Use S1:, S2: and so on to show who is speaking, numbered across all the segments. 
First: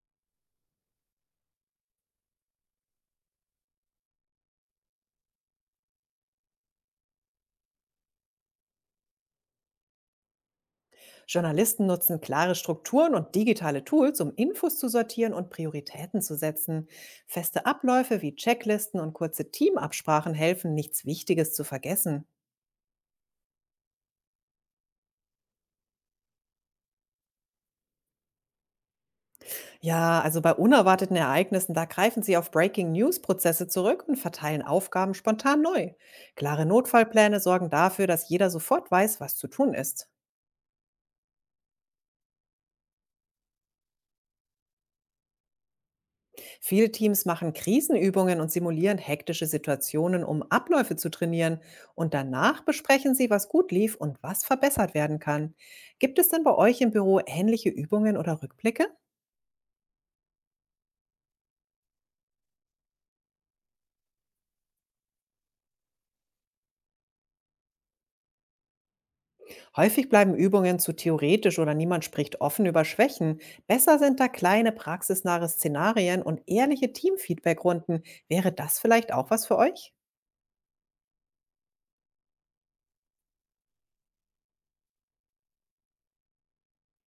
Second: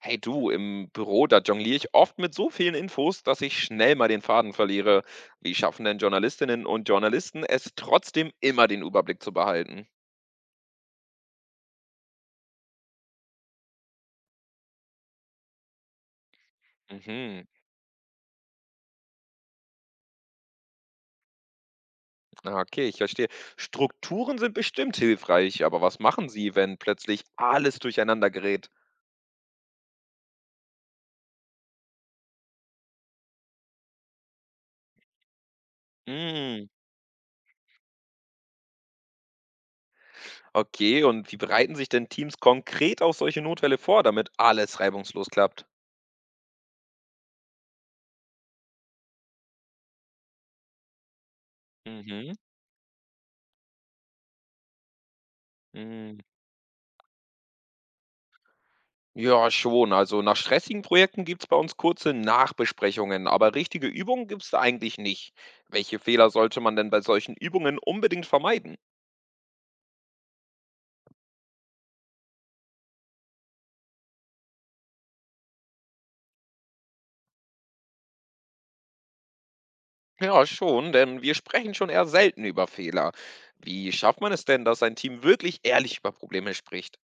S1: Hey du, im Büro, da jongliere ich oft mit so vielen Infos, dass ich schnell mal den Faden verliere. Wie schaffen denn Journalistinnen und Journalisten es trotzdem immer den Überblick zu behalten?
S2: Journalisten nutzen klare Strukturen und digitale Tools, um Infos zu sortieren und Prioritäten zu setzen.
S1: Mhm.
S2: Feste Abläufe wie Checklisten und kurze Teamabsprachen helfen, nichts Wichtiges zu vergessen.
S1: Ah, okay, ich verstehe. Strukturen sind bestimmt hilfreich, aber was machen sie, wenn plötzlich alles durcheinander gerät?
S2: Ja, also bei unerwarteten Ereignissen, da greifen sie auf Breaking News-Prozesse zurück und verteilen Aufgaben spontan neu. Klare
S1: Hm,
S2: Notfallpläne sorgen dafür, dass jeder sofort weiß, was zu tun ist.
S1: okay, und wie bereiten sich denn Teams konkret auf solche Notfälle vor, damit alles reibungslos klappt?
S2: Viele Teams machen Krisenübungen und simulieren hektische Situationen, um Abläufe zu trainieren. Und
S1: Mhm.
S2: danach besprechen sie, was gut lief und was verbessert werden kann. Gibt
S1: Mm.
S2: es denn bei euch im Büro ähnliche Übungen oder Rückblicke?
S1: Ja, schon. Also nach stressigen Projekten gibt es bei uns kurze Nachbesprechungen, aber richtige Übungen gibt es da eigentlich nicht. Welche Fehler sollte man denn bei solchen Übungen unbedingt vermeiden?
S2: Häufig bleiben Übungen zu theoretisch oder niemand spricht offen über Schwächen. Besser sind da kleine praxisnahe Szenarien und ehrliche Teamfeedbackrunden. Wäre das vielleicht auch was für euch?
S1: Ja, schon, denn wir sprechen schon eher selten über Fehler. Wie schafft man es denn, dass ein Team wirklich ehrlich über Probleme spricht?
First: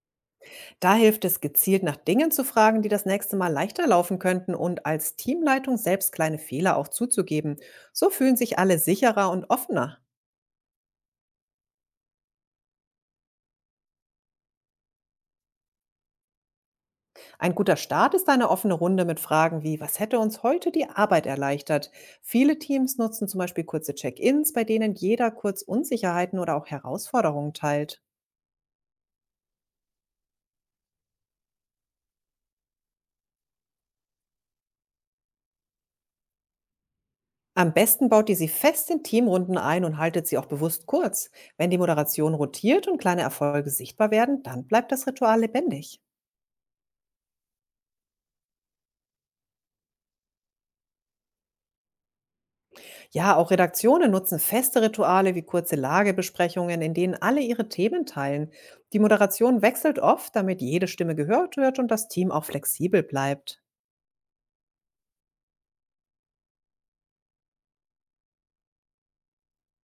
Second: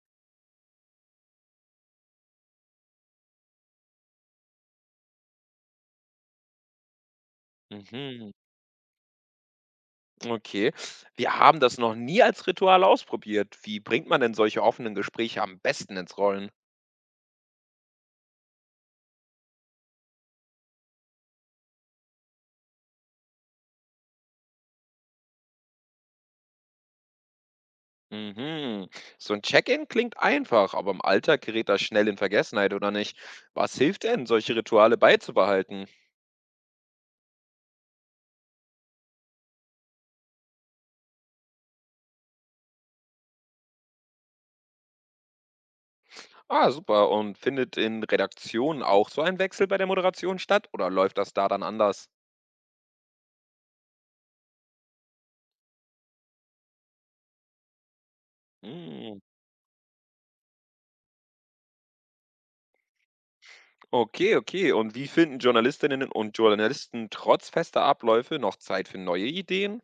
S2: Da hilft es, gezielt nach Dingen zu fragen, die das nächste Mal leichter laufen könnten und als Teamleitung selbst kleine Fehler auch zuzugeben. So
S1: Mhm,
S2: fühlen sich alle sicherer und offener.
S1: okay. Wir haben das noch nie als Ritual ausprobiert. Wie bringt man denn solche offenen Gespräche am besten ins Rollen?
S2: Ein guter Start ist eine offene Runde mit Fragen wie, was hätte uns heute die Arbeit erleichtert? Viele Teams nutzen zum Beispiel kurze Check-ins, bei denen jeder kurz Unsicherheiten oder auch Herausforderungen teilt.
S1: Mhm. So ein Check-in klingt einfach, aber im Alltag gerät das schnell in Vergessenheit, oder nicht? Was hilft denn, solche Rituale beizubehalten?
S2: Am besten baut ihr sie fest in Teamrunden ein und haltet sie auch bewusst kurz. Wenn die Moderation rotiert und kleine Erfolge sichtbar werden, dann bleibt das Ritual lebendig.
S1: Ah, super. Und findet in Redaktionen auch so ein Wechsel bei der Moderation statt oder läuft das da dann anders?
S2: Ja, auch Redaktionen nutzen feste Rituale wie kurze Lagebesprechungen, in denen alle ihre Themen teilen. Die
S1: Hm.
S2: Moderation wechselt oft, damit jede Stimme gehört wird und das Team auch flexibel bleibt.
S1: Okay, okay. Und wie finden Journalistinnen und Journalisten trotz fester Abläufe noch Zeit für neue Ideen?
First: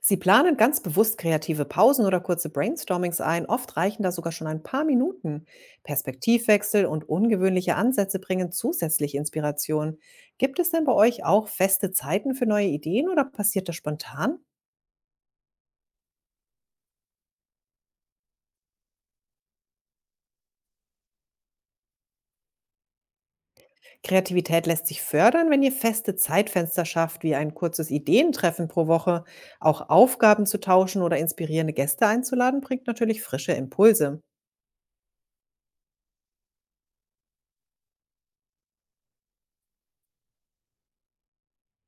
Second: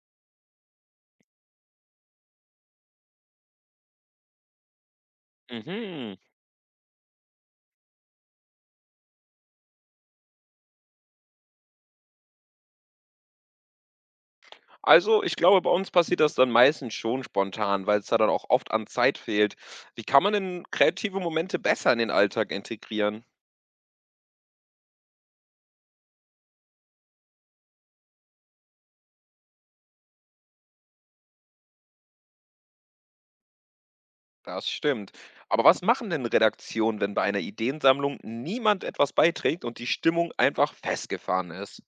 S2: Sie planen ganz bewusst kreative Pausen oder kurze Brainstormings ein. Oft reichen da sogar schon ein paar Minuten.
S1: Mhm.
S2: Perspektivwechsel und ungewöhnliche Ansätze bringen zusätzlich Inspiration. Gibt es denn bei euch auch feste Zeiten für neue Ideen oder passiert das spontan?
S1: Also, ich glaube, bei uns passiert das dann meistens schon spontan, weil es da dann auch oft an Zeit fehlt. Wie kann man denn kreative Momente besser in den Alltag integrieren?
S2: Kreativität lässt sich fördern, wenn ihr feste Zeitfenster schafft, wie ein kurzes Ideentreffen pro Woche. Auch Aufgaben zu tauschen oder inspirierende Gäste einzuladen, bringt natürlich frische Impulse.
S1: Das stimmt. Aber was machen denn Redaktionen, wenn bei einer Ideensammlung niemand etwas beiträgt und die Stimmung einfach festgefahren ist?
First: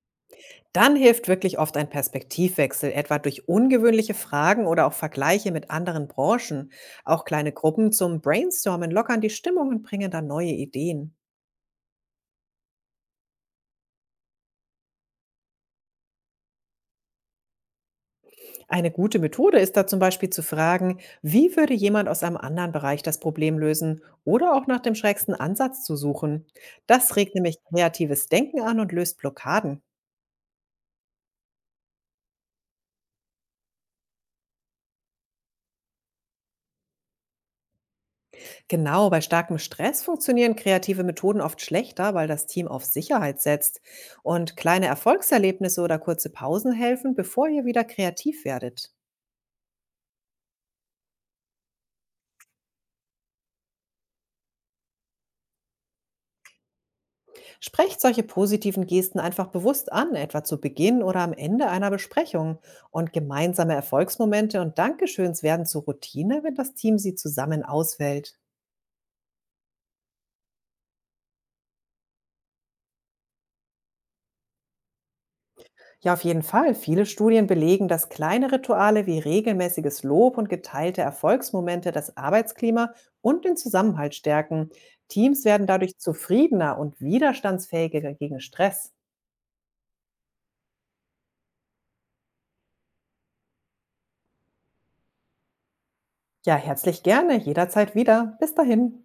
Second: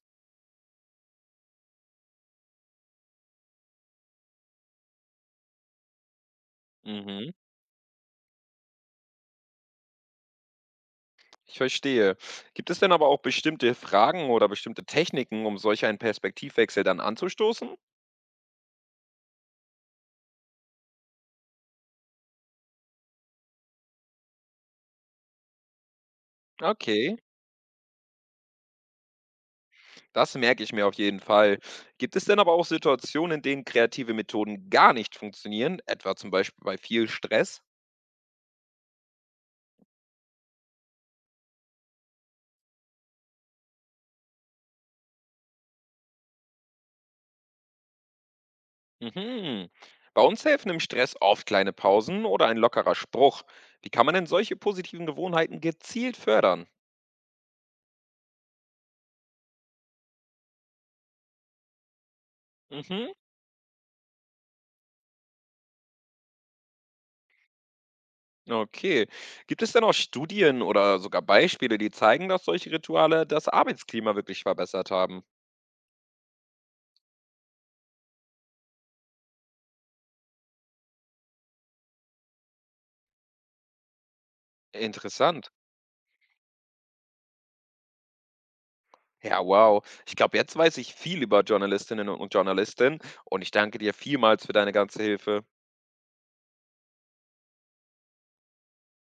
S2: Dann hilft wirklich oft ein Perspektivwechsel, etwa durch ungewöhnliche Fragen oder auch Vergleiche mit anderen Branchen. Auch
S1: Mhm,
S2: kleine Gruppen zum Brainstormen lockern die Stimmung und bringen dann neue Ideen.
S1: ich verstehe. Gibt es denn aber auch bestimmte Fragen oder bestimmte Techniken, um solch einen Perspektivwechsel dann anzustoßen?
S2: Eine gute Methode ist da zum Beispiel zu fragen, wie würde jemand aus einem anderen Bereich das Problem lösen oder auch nach dem schrägsten Ansatz zu suchen.
S1: Okay.
S2: Das regt nämlich kreatives Denken an und löst Blockaden.
S1: Das merke ich mir auf jeden Fall. Gibt es denn aber auch Situationen, in denen kreative Methoden gar nicht funktionieren, etwa zum Beispiel bei viel Stress?
S2: Genau, bei starkem Stress funktionieren kreative Methoden oft schlechter, weil das Team auf Sicherheit setzt. Und kleine Erfolgserlebnisse oder kurze Pausen helfen, bevor ihr wieder kreativ werdet.
S1: Mhm. Bei uns helfen im Stress oft kleine Pausen oder ein lockerer Spruch. Wie kann man denn solche positiven Gewohnheiten gezielt fördern?
S2: Sprecht solche positiven Gesten einfach bewusst an, etwa zu Beginn oder am Ende einer Besprechung.
S1: Mhm.
S2: Und gemeinsame Erfolgsmomente und Dankeschöns werden zur Routine, wenn das Team sie zusammen auswählt.
S1: Okay. Gibt es denn auch Studien oder sogar Beispiele, die zeigen, dass solche Rituale das Arbeitsklima wirklich verbessert haben?
S2: Ja, auf jeden Fall. Viele Studien belegen, dass kleine Rituale wie regelmäßiges Lob und geteilte Erfolgsmomente das Arbeitsklima und den Zusammenhalt stärken. Teams
S1: Interessant.
S2: werden dadurch zufriedener und widerstandsfähiger gegen Stress.
S1: Ja, wow. Ich glaube, jetzt weiß ich viel über Journalistinnen und Journalisten und ich danke dir vielmals für deine ganze Hilfe.
S2: Ja, herzlich gerne, jederzeit wieder. Bis dahin.